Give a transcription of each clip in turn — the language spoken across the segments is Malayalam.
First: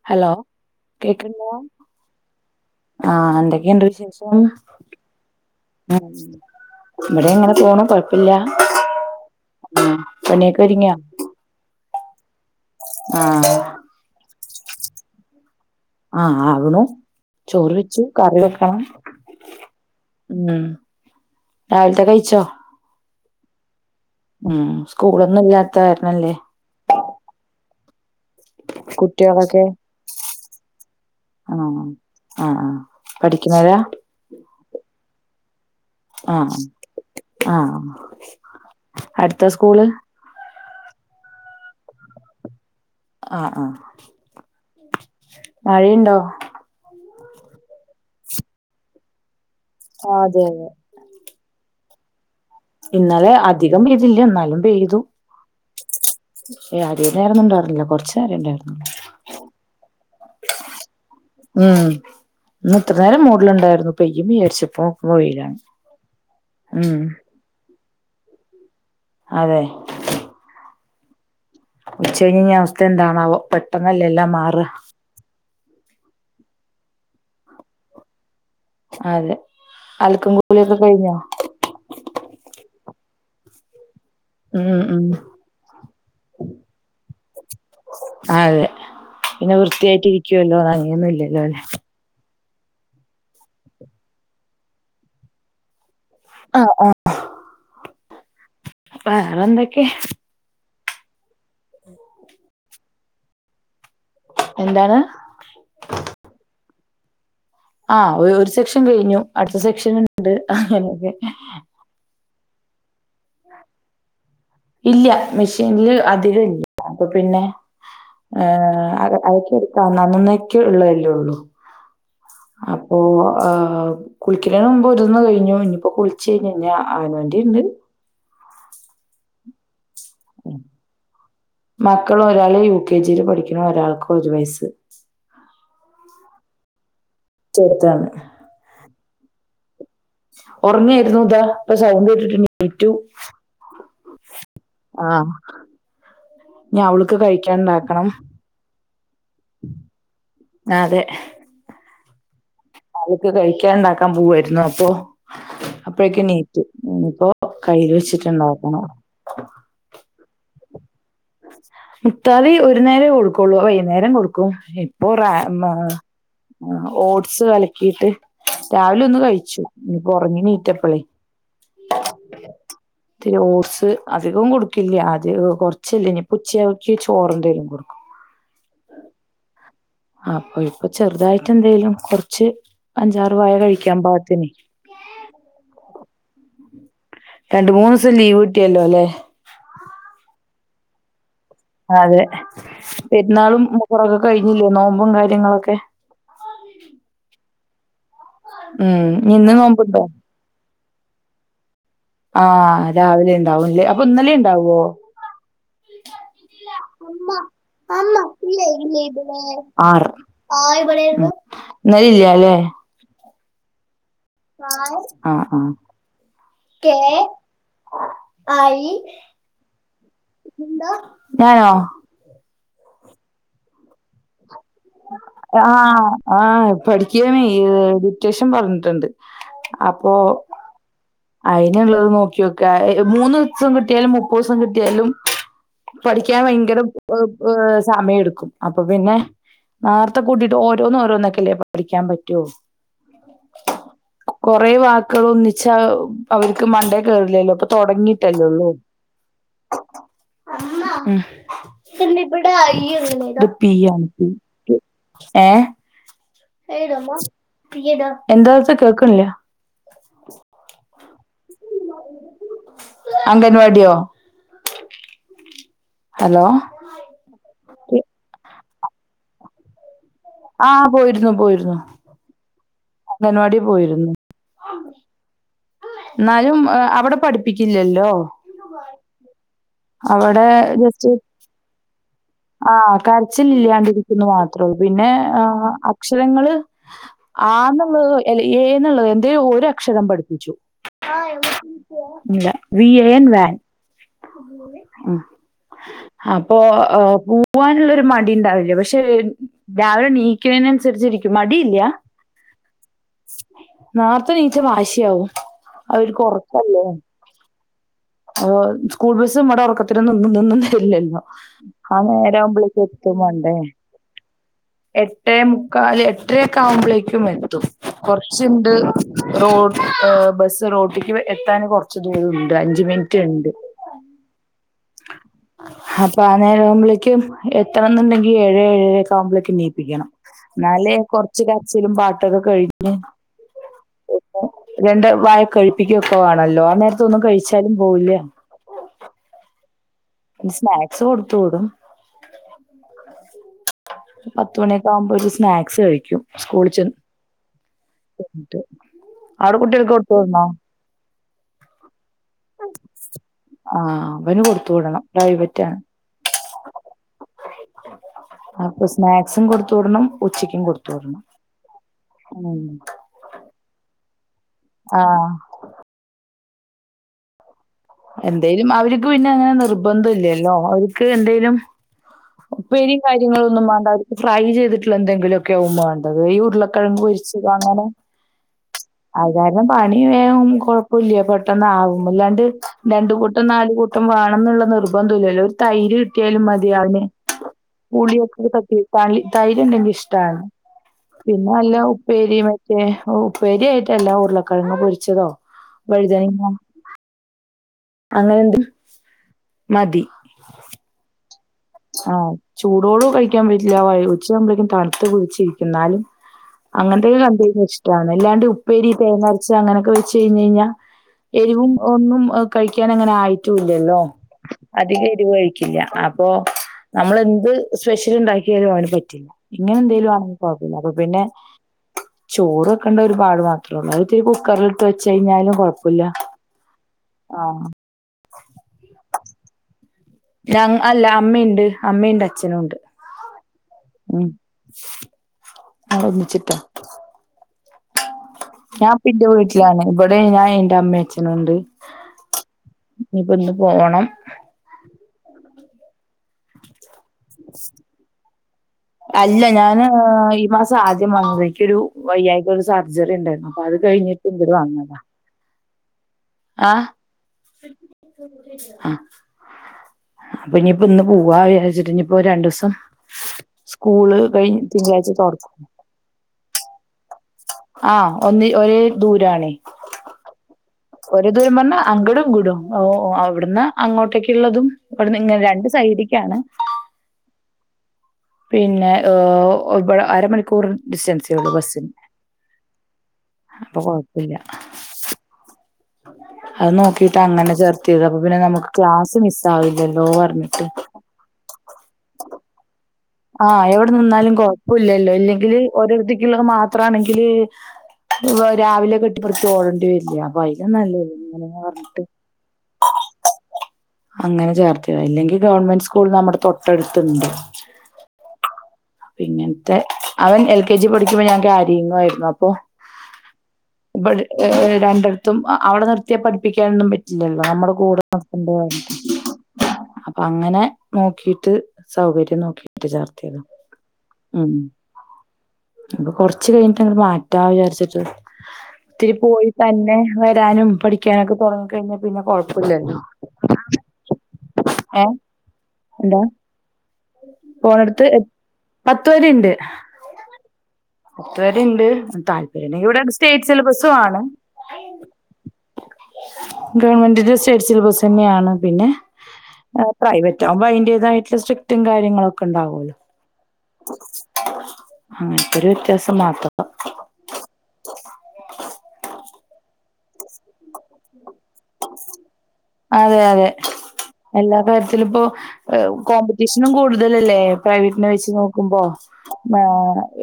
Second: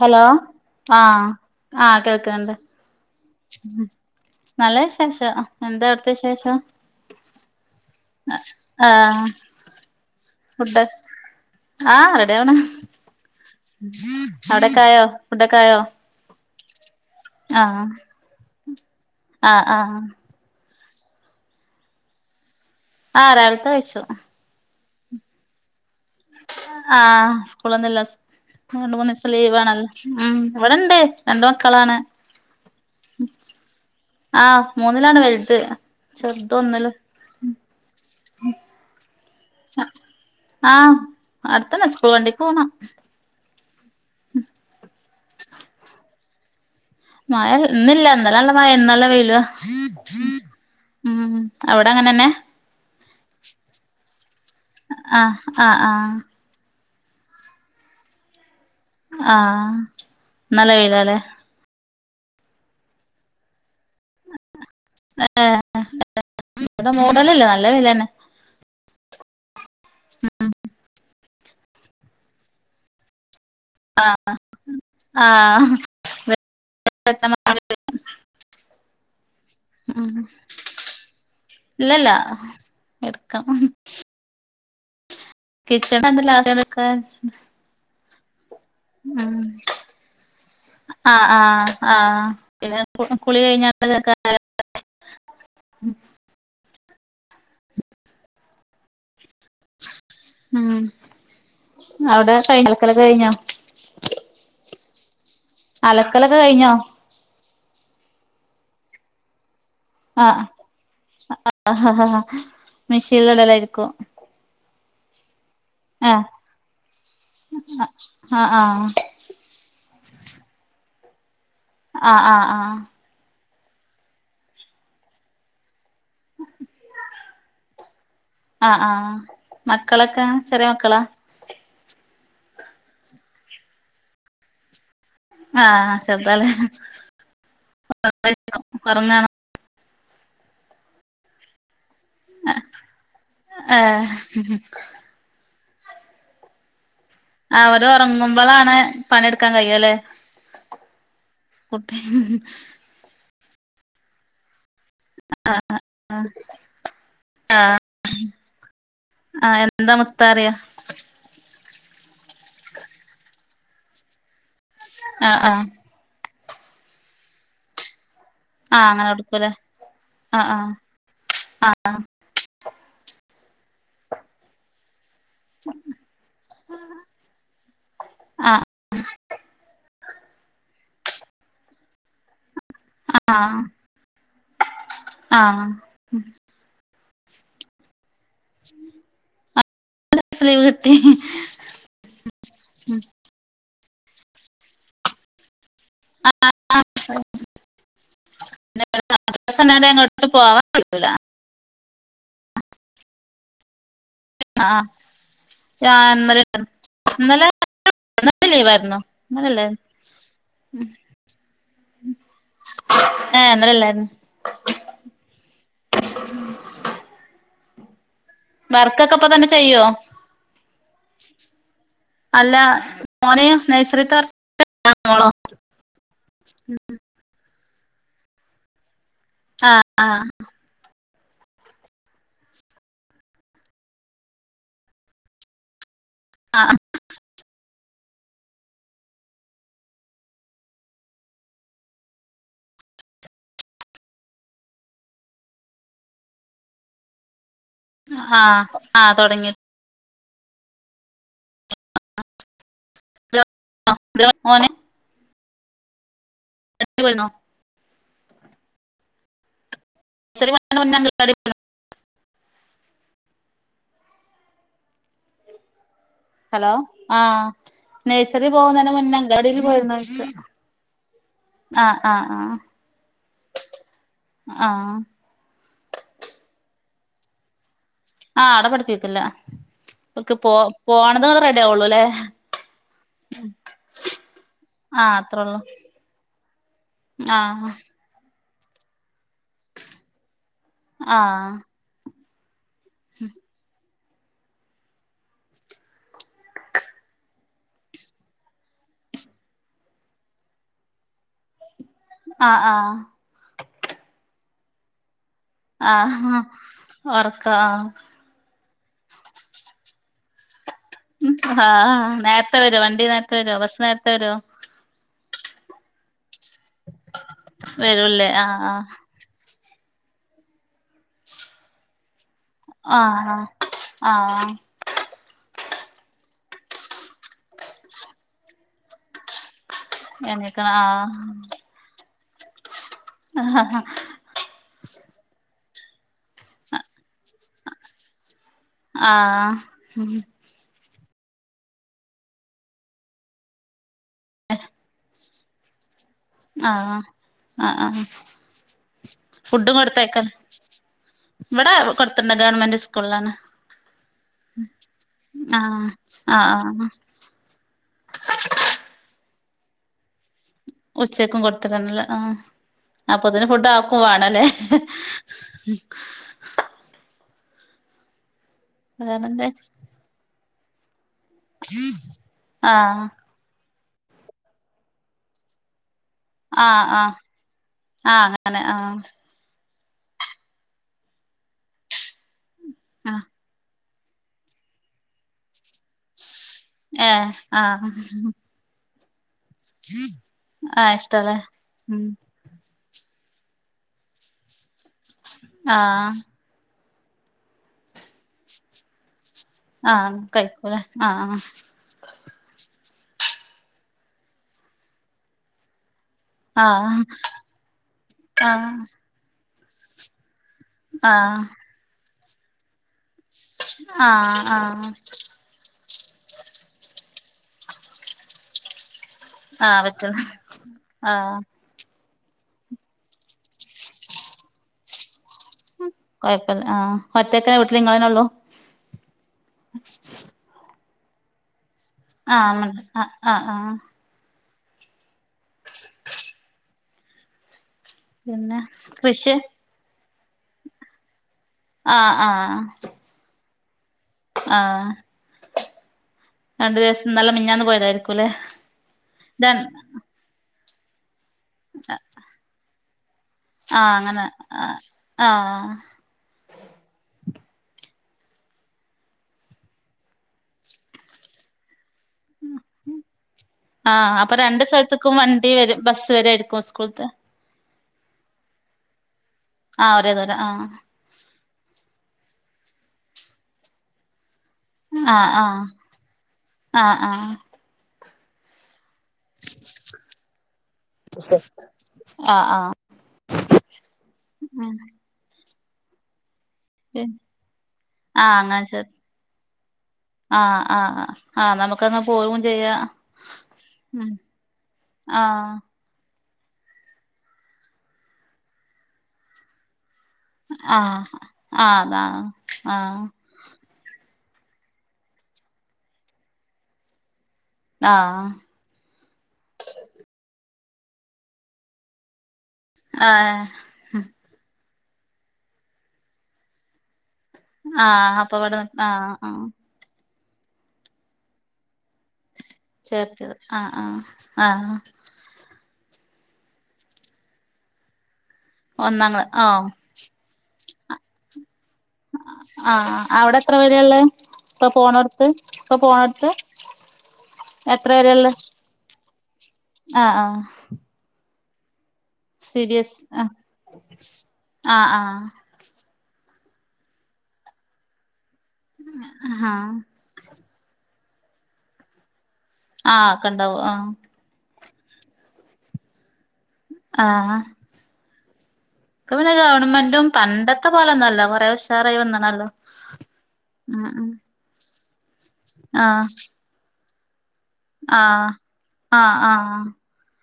ഹലോ ആഹ് കേക്കണ്ടോ ആഹ് കേൾക്കണ്ട് ആഹ് എന്തൊക്കെയുണ്ട് വിശേഷം [unintelligible] ഉം വിശേഷം ഇവിടെ അങ്ങനെ പോണു കൊഴപ്പില്ല ആഹ് ആഹ് പണിയൊക്കെ ഒരുങ്ങിയോ ആ റെഡിയാവണ് ആഹ് അവിടൊക്കെയായോ ഫുഡോക്കെ ആയോ ആഹ് ആവണു ചോറ് ആഹ് വെച്ചു കറി വെക്കണം ആഹ് ആഹ് ഉം രാവിലത്തെ കഴിച്ചോ ആഹ് രാവിലത്തെ കഴിച്ചു. ഉം സ്കൂളൊന്നും ഇല്ലാത്ത കാരണം ല്ലേ ആഹ് സ്കൂളൊന്നുല്ല രണ്ട് മൂന്ന് ദിവസം ലീവ് കുട്ടികളൊക്കെ ആണ് ഉം ഇവിടോണ്ട് രണ്ട് ആഹ് മക്കളാണ് ആഹ് ആഹ് പഠിക്കുന്നവരാ? ആഹ് മൂന്നിലാണ് വലുത് ചെറുത് ആഹ് ഒന്നില് ആ ഹ് അടുത്താ സ്കൂള്? ആഹ് അടുത്തന്നേ സ്കൂൾ വണ്ടിക്ക് പോണം. ആഹ് ആഹ് മഴയുണ്ടോ? മഴ ഇന്ന്ല്ല ഇന്നലേ നല്ല മഴ ഇന്ന് നല്ല വെയില ആഹ് അതെ അതെ ഉം അവിടങ്ങനെ തന്നെ? ഇന്നലെ അധികം പെയ്തില്ല ഇന്നാലും ആഹ് ആ ഹ്ആഹ് ഏയ്യ് അധിക നേരൊന്നൊണ്ടായിരുന്നില്ല കൊറച്ചു നേരം ഉണ്ടായിരുന്നു ആഹ് ഇന്ന് നല്ല വെയിലാല്ലേ ഉം ഇന്ന് ഇത്ര നേരം മൂഡിലണ്ടായിരുന്നു പെയ്യും വിചാരിച്ചപ്പ വെയിലാണ് ആഹ് ഇവിടെ ഉം മൂഡലല്ലേ നല്ല വെയില് തന്നെ അതെ ഉച്ച കഴിഞ് കഴിഞ്ഞാൽ അവസ്ഥ എന്താണാവൊ പെട്ടെന്നല്ലെ ആഹ് എല്ലാം മാറ ആഹ് [inaudible] അതെ ഉം അൽക്കും കുളിയൊക്കെ കഴിഞ്ഞോ ഇല്ലല്ല എടുക്കണം ഉം ഉം കിച്ചൻ [unintelligible] ആദ്യം എടുക്കാ അതെ ഉം പിന്നെ വൃത്തിയായിട്ട് ഇരിക്കുവല്ലോ അങ്ങയൊന്നും ആഹ് ഇല്ലല്ലോ അല്ലെ ആഹ് ആഹ് പിന്നെ കുളി കഴിഞ്ഞാൽ [unintelligible] ആഹ് ആഹ് ആഹ് വേറെ എന്തൊക്കെ ഉം അവിടെ കഴിഞ്ഞോ അലലൊക്കെ കഴിഞ്ഞോ എന്താണ് അലക്കലൊക്കെ കഴിഞ്ഞോ ആഹ് ഒരു സെക്ഷൻ കഴിഞ്ഞു അടുത്ത സെക്ഷൻ ഉണ്ട് അങ്ങനെയൊക്കെ ആഹ് മെഷീനിൽ ഇടലായിരിക്കും ഇല്ല മെഷീനില് ആഹ് അധികംല്ലപ്പൊ അപ്പൊ പിന്നെ ആഹ് ആഹ് അതൊക്കെ അന്നന്നേക്ക് ഉള്ളതല്ലേ ഒള്ളു ആഹ് ആഹ് ആഹ് അപ്പോ ഏ കുളിക്കളേന് മുമ്പ് ഇതൊന്ന് കഴിഞ്ഞു ഇനിപ്പൊ കുളിച്ച് കഴിഞ് ഇള്ള അവനാന്റെ ഇണ്ട് ആഹ് ആഹ് മക്കളൊക്കെ ചെറിയ മക്കളാ മക്കള് ഒരാള് യു കെ ജിൽ പഠിക്കുന്നു ഒരാൾക്ക് ഒരു വയസ് ആഹ് ചെറുതാല്ലേ ചെറുതാണ് [unintelligible] ഒറങ്ങണോ ഒറങ്ങായിരുന്നു ഇതാ ഇപ്പൊ സൗണ്ട് കേട്ടിട്ട് എണീറ്റു ആഹ് ആഹ് ഞാ അവൾക്ക് കഴിക്കാൻ അവരൊറങ്ങുമ്പളാണ് പണിട് ക്കാൻ കഴിയല്ലേ ആതെ ആൾക്ക് കഴിക്കാൻണ്ടാക്കാൻ പോവ്വായിരുന്നൊ അപ്പോ അപ്പോഴൊക്കും നീറ്റു. ഇനിയിപ്പോ കയ്യിൽ വെച്ചിട്ട് ണ്ടാക്കണം ആഹ് എന്താ മുത്താറിയ മുത്താറി ഒരു നേരേ കൊടുക്കുള്ളൂ, വൈന്നേരം കൊടുക്കും ഇപ്പൊ റേ ആഹ് ആഹ് മാ ആഹ് ഓട്സ് കലക്കിയിട്ട് ആഹ് അങ്ങനെ രാവിലൊന്ന് കൊടുക്കൂലേ കഴിച്ചു, ഇനി പ്പൊ ഒറങ്ങി ആഹ് ആഹ് നീറ്റപ്പളെയ് ഇത്തിരി ഓട്സ് അധികം കൊടുക്കില്ല ആദ്യൊക്കെ കൊർ ഇനിപ്പോ ഉച്ചയാക്ക് ചോറന്തേലും കൊടുക്കും ആഹ് ആഹ് അപ്പൊ ഇപ്പൊ ചെർതായിട്ടെന്തേലും കൊർച്ച് അഞ്ചാറ് വായ ആഹ് കഴിക്കാൻ പാകത്തിനെയ് ആഹ് രണ്ട് മൂന്ന്സം ലീവ് കിട്ടിയല്ലോ ലേ സ ലീവ് കിട്ടി അതെ പെര്ന്നാളും മുഹറക്കെ കഴിഞ്ഞില്ലേ നോമ്പും കാര്യങ്ങളൊക്കെ ആ [unintelligible] ഉം ഇന്ന് നോമ്പുണ്ടോ അങ്ങോട്ട് പോവാ കൊടുക്കൂല ആഹ് രാവിലെണ്ടാവും ല്ലേ അപ്പൊഇന്നലേ ണ്ടാവോ ന്നലെണ്ട് അമ്മ ആമ്മല്ലേ ഇന്നലെല്ലേ [inaudible] ന്നലില്യ ലേ ഏഹ് ന്നലെല്ലാരുന്നു ആഹ് ആഹ് കേ ഐ വർക്കൊക്കെ ഇപ്പൊ തന്നെ ചെയ്യോ എന്താ ഞാനോ അല്ല മോനെയാ നൈസറിതെ [unintelligible] മോളോ ആഹ് ആഹ് പഠിക്കുവാണേ ഡിറ്റേഷൻ പറഞ്ഞിട്ടുണ്ട് ആഹ് ആഹ് അയ്ന്ള്ളത് നോക്കി നോക്കാ മൂന്ന്സം കിട്ടിയാലും മുപ്പൂസം കിട്ടിയാലും പഠിക്കാൻ ആഹ് ആഹ് ഭയങ്കര ഹ് ഹ്.. സമയെടുക്കും അപ്പപിന്നെ നേർത്തെ കൂട്ടിട്ട് ഓരോന്നോരോന്നൊക്കെല്ലേ പഠിക്കാൻ പറ്റൂ കൊറേ വാക്ക്‌കളൊന്നിച്ച അവർക്ക് മണ്ടേ കേറില്ലല്ലോപ്പ ആഹ് തൊടങ്ങിട്ടല്ലള്ളൂ ആഹ് തൊടങ്ങി ഉം മോന് [unintelligible] [inaudible] പോയിരുന്നോ എന്താച്ച കേക്കുംല്ല [inaudible] ശരി [unintelligible] അംഗൻവാട്യൊ ഹലോ ആഹ് നേഴ്സറി പോകുന്നന്നെ മുന്നേ അങ്കവാടിൽ പോയിരുന്നോയ്ക്ക ആഹ് പോയിരുന്നു പോയിരുന്നു ആഹ് അങ്ങൻവാടി പോയിരുന്നു ആഹ് ന്നാലും അവിടെ പഠിപ്പിക്കില്ലല്ലോ ആ അടപഠിപ്പിക്ക്ല്ല, വക്ക് അവിടെ പോ പോണതെ റെഡി ആവുള്ളു ലേ ആഹ് കരച്ചിലില്യാണ്ടിരിക്കുന്ന് മാത്രേള്ളൂ പിന്നെ ആഹ് അക്ഷരങ്ങള് ആഹ് ആന്നുള്ള- ഏ എന്നുള്ളത് എന്ത ഒരു അക്ഷരം പഠിപ്പിച്ചു ആഹ് ല്ല വി എ എൻ വൻ അപ്പൊ പോവാനുള്ളരു മടി ഉണ്ടാവില്ലേ പക്ഷെ രാവിലെ നീക്കുന്നതിനനുസരിച്ചിരിക്കും മടിയില്ല ആഹ ആഹ നോത്തെ നീച്ച വാശിയാവും ആഹ അവർക്ക് ഉറക്കല്ലേ. ഉറക്ക ആഹ സ്കൂൾ ബസ്സും മ്മടെ ഉറക്കത്തി ന്ന് ന്ന് ത്തില്ലല്ലോ ആ ആഹ് നേരത്തെ വരോ നേരാവുമ്പളേക്ക് വണ്ടി എത്ത നേരത്തെ വരോ വണ്ടേ ബസ് നേരത്തെ വരോ എട്ടര മുക്കാൽ എട്ടരയക്ക ആവുമ്പോഴേക്കും എത്തും വരൂല്ലേ ആഹ് കൊറച്ചുണ്ട് റോഡ ബസ്സ് റോട്ടിക്ക് എത്താൻ കൊറച്ച് ദൂരംണ്ട് അഞ്ച മിനിറ്റ് ഉണ്ട് ആഹ അപ്പൊ അനേരം ആവുമ്പോളേക്കും എത്തണം എന്നുണ്ടെങ്കി ഏഴേ ഏഴ ഒക്കെ ആവുമ്പോഴേക്കും നീ ക്കണം എണീക്കണം എന്നാലേ ആഹ് കൊറച്ച കാച്ചിലും പാട്ടൊക്കെ കഴിഞ്ഞ് ആ ആ ആാ രണ്ട് വായ കഴിപ്പിക്കൊക്കെ ആണല്ലോ ആ നേരത്തൊന്നും കഴിച്ചാലും പോവില്ല ആഹ പി സ്നാക്സ് കൊടുത്ത വിടും പത്തുമണിയൊക്കെ ആവുമ്പോ ഒരു ഒരു സ്നാക്സ് കഴിക്കും സ്കൂള് ചേന്ന്ട്ട ആഹ് ആഹ് ആഹ് ആടെ ഫുഡും കുട്ടികൾക്ക് കൊടുത്തു കൊടുത്തയക്കൽ തന്നോ ഇവിടെ കൊടുത്തിണ്ട് ഗവൺമെന്റ് സ്കൂളാണ് ആഹ് അവന് കൊടുത്തു വിടണം പ്രൈവറ്റാണ് ആഹ ആഹ ആ അപ്പൊ സ്നാക്സും കൊടുത്ത വിടണം ഉച്ചക്ക് ഉച്ചക്കും കൊട് ത്ത് ടണല്ല ആ ഉം അപ്പൊതിന് ഫുഡാക്കും വേണംല്ലേ ആഹ ഉം എന്തേലും അവർക്ക് വേറെന്താ പിന്നങ്ങനെ നിർബന്ധല്ല്യല്ലോ അവർക്ക് എന്തേലും ഉപ്പേരിം ആഹ് കാര്യങ്ങളൊന്നും മാണ്ട അവര്ക്ക് ഫ്രൈ ചെയ്തിട്ട്ള്ളന്തെങ്കിലൊക്കെവുംമാണ്ട അത് ഈ ആഹ് ഉരുളക്കിഴങ്ങ് ആഹ് പൊരിച്ചത് അങ്ങനെ ആഹ് അങ്ങനെ ആഹ് വേകം പണി വേകം കൊഴപ്പൂല്ല്യാ പെട്ടന്നാവും അല്ലാണ്ട് രണ്ട് ആഹ് കൂട്ട ട്ടം നാല് കൂട്ടം വേണംന്നുള്ള നിർബന്ധംല്ലൂല്ലോ ഒരു തൈര്ട്ട് കൂട്ട്യാലും മതി ഏഹ് ആഹ് പുളിയൊക്ക തട്ടി തൈര്ണ്ടെങ്കി ഇഷ്ട്ടാണ് ആഹ് ഇഷ്ടല്ലേ പിന്നെ വല്ല ഉം ഉപ്പേരി മ ക്കെ ഉപ്പേര്യായിട്ടല്ല ഉരുളക്കിഴങ്ങ് പൊരിച്ചതോ ആഹ് വഴുതനങ്ങ അങ്ങനെന്തേ ആഹ് കയ്ക്കൂലേ ആഹ് ആഹ ചൂടോടുകഴിക്കാൻ പറ്റില്ല ഉച്ചയാവ്മ്പതേനും തണ്ത്ത് പുളിച്ചിരിക്കുംന്നാലും ആഹ് ആഹ് അങ്ങനത്തെക്കെ കണ്ടഴിഞാ ഇഷ്ടാണ് അല്ലാണ്ട് ഉപ്പേരി തേങ്ങരച്ച അങ്ങനക്കെ വെച്ചഴിഞഞ്ഞാ.. ആഹ് എരിവും ഒന്നും അ കഴിക്കാനങ്ങനായിട്ടുല്ലല്ലോ ആഹ് ആഹ് അധികം എരിവ് കഴിക്ക ക്കില്ല അപ്പൊ നമ്മളെന്ത് സ്പെഷ്യല്ണ്ടാക്കിയാലും അവന് പറ്റില്ല ആഹ് പറ്റും ഇങ്ങനെന്തേലുണങ്കില് കൊഴപ്പല്ല അപ്പപിന്നെ ആഹ് ചോറ് വെക്കണ്ട ഒരുപാട് മാത്രോള്ളു അത് ത്തിരി കുക്കറിലി ട്ട് വെച്ചഴിഞാലും കൊയപ്പല്ല ആഹ ഒറ്റക്കാ ആഹ് വീട്ടില് ഇങ്ങളെന്നെയൊള്ളു ഞങ്ങ് അല്ല അമ്മ ഇണ്ട്. ആഹ്, അമ്മണ്ട് ആഹ്, ആഹ്. ഉം, ഓള് ഒരുമിച്ചിട്ട പിന്നെ ഞാൻ ഇപ്പ എന്റെ കൃഷി വീട്ടിലാണ്. ഇബടെ ഞാൻ എന്റെ അമ്മ അച്ഛനുണ്ട്. ആഹ്, ആഹ് ഇഞ്ഞ് ഇപ്പ ഇന്ന് പോണം. ആഹ് രണ്ടു ദിവസം ഇന്നലെ മിഞ്ഞാന്ന് പോയതായിരിക്കുംല്ലേ അല്ല രൺ ഞാന് ഈ മാസം ആദ്യം വന്നതേ ഇക്കൊരു വയ്യായിക ഒരു സർജറി ഇണ്ടായിര്ന്നു. അപ്പ അത് ആഹ് അങ്ങനെ കഴിഞ്ഞിട്ട് ഇവര് ആഹ് വന്നതാ. ആഹ് ആഹ് ആഹ്, അപ്പ ഇഞ്ഞ് ഇപ്പ പോവാ വിചാരിച്ചിട്ട് ഇഞ്ഞ് ഒര് രണ്ടൂസം ആഹ് സ്കൂള് അപ്പൊ കഴിഞ്ഞ് രണ്ട് തിങ്കാളാഴ്ച സ്ഥലത്തേക്കും വണ്ടി തൊറക്കും. വരും ബസ്സ് വെരെ എട് [unintelligible] ക്കൂൾത്തെ ആഹ്, ഒന്ന് ഒരേ ദൂരാണ്. ആ, അവര് ഏതായാലു ആഹ്. ഒര് ദൂരം പറഞ്ഞ അങ്കടുംഇങ്കടും ഓഹ്, ഓഹ് അവ്ട്ന്ന് അങ്ങോട്ടെക്ക് ഇള്ളതും ആഹ് ഇവ്ട്ന്ന്ങ്ങനെ രണ്ട് സൈഡിക്കാണ്. ആഹ്, ആഹ്. പിന്നെ ഓഹ്, ഇബടെ അരമണിക്കൂർ ഡിസ്റ്റൻസെയൊള്ളു ബസ്സിന് ആഹ് ആഹ് ആഹ് അപ്പ കൊഴപ്പല്ല. ആഹ് അത് നോക്കിട്ട് അന്ന് തന്നെ ചേർത്തിയത്. അപ്പ പിന്നെ അങ്ങനെ നമ്മക്ക് ശരി ക്ലാസ് മിസ്സാവില്ലല്ലോ. ആഹ്, പറഞ്ഞിട്ട്. ആഹ്, ആഹ്, ആഹ് ഇന്നാ നമുക്ക് ഇന്ന പോവും ചെയ്യ. ആ ഇയ്യ് ഇവിടെ നിന്നാലും കൊഴപ്പോല്ലല്ലോ ആഹ് ഇല്ലെങ്കില് ഓരെട്ത്തിക്കിള്ളത് മാത്രാണെങ്കില് രാവിലെ കെട്ടിപ്പെറ്ക്കി ഓടേണ്ടി വരില്ല. വൈക് ആഹ് നല്ലത് ഇന്നലെ ഇങ്ങനെ ആഹ് പറഞ്ഞിട്ട്. അതാ ആഹ് അങ്ങനെചേർത്തിയത, ഇല്ലെങ്കിൽ ഗവൺമെന്റ് സ്കൂൾ നമ്മടെ തൊട്ടടുത്ത്ണ്ട്. ആഹ്, ആഹ് പിന്നെ ഇങ്ങൻത്തെ അവൻ എൽ കെ ജി പഠിക്കുമ്പോ ഞാൻ ക്യാരിങ്ങു ആയിര്ന്നു. അപ്പൊ ആഹ് ഇബട് ഏഹ്, ഏഹ് രണ്ട്ട്ത്തും അവ്ടെ നിർത്തിയ പഠ്പ്പിക്കാനൊന്നും പറ്റ് ല്ലല്ലോ, നമ്മള് കൂടെ ആഹ് അപ്പൊ നിർത്ത്മ്പോ ഇവിടെ നി വേണ്ടേ ആഹ് ആഹ് അപ്പ അപ്പ അങ്ങനെ നോക്കീട്ട് സൗകര്യം നോക്കി ചേർത്തിയത്. ആഹ്, ആഹ്, ആണോ? ഇത് കൊർച്ച് കഴിഞ്ഞിട്ട് അങ്ങട്ട് മാറ്റാ വിചാര്ച്ച്ട്ട് ഒന്നാം ഇത്തിരി ക്ലാ പോയി ആഹ് തന്നെ വരാനും പഠിക്കാനൊക്കെ പോണം. ആഹ്, ആഹ് അവ്ടെ എത്രവരേ ഇള്ളെ, ഇപ്പ ഏഹ് പോണോട്ത്ത്, ഇപ്പ പോണോട്ത്ത്? പോണോട്ത്ത് പത്ത് വരേ ഇണ്ട്. ആഹ് ആഹ് പത്ത് വരേ ഇണ്ട്. സി താല്പര്യം ബി ഇണ്ടെങ്കി എസ് ഇവിടെ ആഹ് സ്റ്റേറ്റ്സിലബസ്സു ആണ്. ആഹ് ഗവൺമെന്റിന്റെ സ്റ്റേസ്സിലബസ്സെന്നെയാണ്. പിന്നെ, ആഹ് ആഹ് പ്രൈവറ്റാവുമ്പോ അയിന്റതായ്റ്റ്ള്ള സ്ട്രിക്റ്റും കാര്യങ്ങളൊക്കെ ഇണ്ടാവ് അല്ലോ. ആഹ് ഒക്കെ ഉണ്ടാവും ആഹ് അങ്ങൻത്തൊര് വ്യത്യാസം മാത്രം. ആഹ്, ആഹ് [inaudible] ഇപ്പം പിന്നെ ഗവൺമെന്റും പണ്ടത്തെ പോലെ ഒന്നും അല്ല കൊറെ ഉഷാ ഉഷാറായി വന്ന്ണല്ലോ ഉം ഉം എല്ലാകാര്യത്തിലും ഇപ്പോ ആഹ് കോമ്പറ്റീഷനും കൂട്തെൽ അല്ലെ? പ്രൈവറ്റിനെ ആഹ് വെച്ച് നോക്കുമ്പോ ആഹ് ആഹ്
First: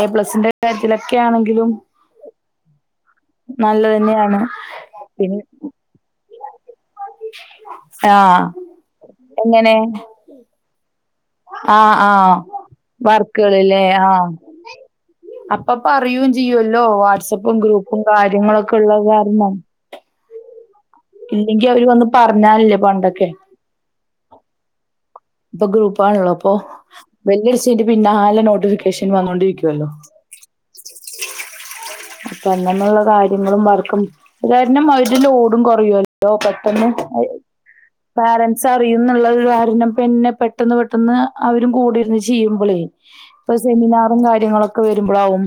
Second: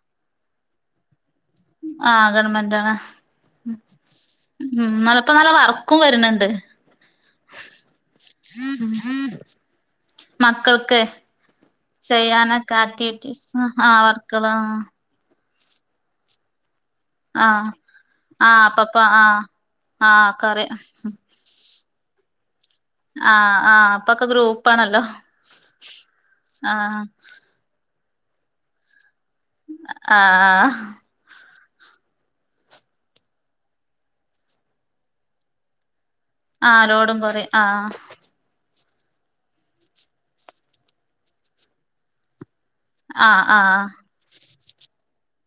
എ പ്ലസിന്റെ കാര്യത്തിലൊക്കെ ആണെങ്കിലും ആഹ് ഗവൺമെന്റാണ്. ഉം നല്ലത് തന്നെയാണ്. ഉം ഇന്നാലും ഇപ്പം പിന്നെ നല്ല വർക്കും വെര്ണ് ഇണ്ട് ആഹ് എങ്ങനെ? മക്കൾക്ക് ആഹ് ആഹ് ചെയ്യാനൊക്കെ ആക്ടിവിറ്റീസ് ആഹ് വർക്കെൾ ആഹ് അപ്പം പറയും ചെയ്യോല്ലോ ആ വാട്സപ്പും ഗ്രൂപ്പും കാര്യങ്ങൾ ഒക്കെ ഇള്ളെത് കാര്ണം ആഹ് ഒക്കെ അറിയാ ഇല്ലെങ്കി അവര് വന്ന് പർഞ്ഞാൽ അല്ലെ പണ്ട് ആഹ് ആഹ് ഇപ്പൊ ഒക്കെ ഗ്രൂപ്പാണല്ലോ ഇപ്പൊ ഗ്രൂപ്പ് ആണല്ലോ ഇപ്പൊ ആ ബെല്ല് അടിച്ചെയിന്റെ പിന്നാലെ നോട്ടിഫിക്കേഷെൻ വന്നോണ്ട് ഇരി അ ആഹ് [inaudible] അപ്പം അന്നന്നുള്ള കാര്യങ്ങളും വർക്കും അത് കാരണം അവരെ ലോടും കൊറയോ ലോ ആ പെട്ടന്ന് ലോടും അവര് കൊറേ ആ പാരെൻസ് അറിയുംന്ന് ഇള്ളൊരു കാരണം പിന്നെ പെട്ടെന്ന് പെട്ടെന്ന് അവരും കൂടിയിരുന്ന് ചെയ്യുമ്പളെയ് ആ ഇപ്പം ആ സെമിനാറും കാര്യങ്ങളൊക്കെ വെര്മ്പളാവും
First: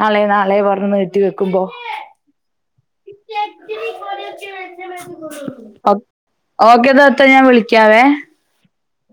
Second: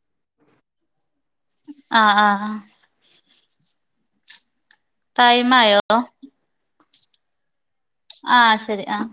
നാളെ നാളെ പർണ് നീട്ടി വെ ക്കുമ്പോ ആ ആ ടൈം ആയോ ഓക്കെ താത്ത ഞാൻ വിളിക്കാവേ ആഹ് ശരി ആഹ്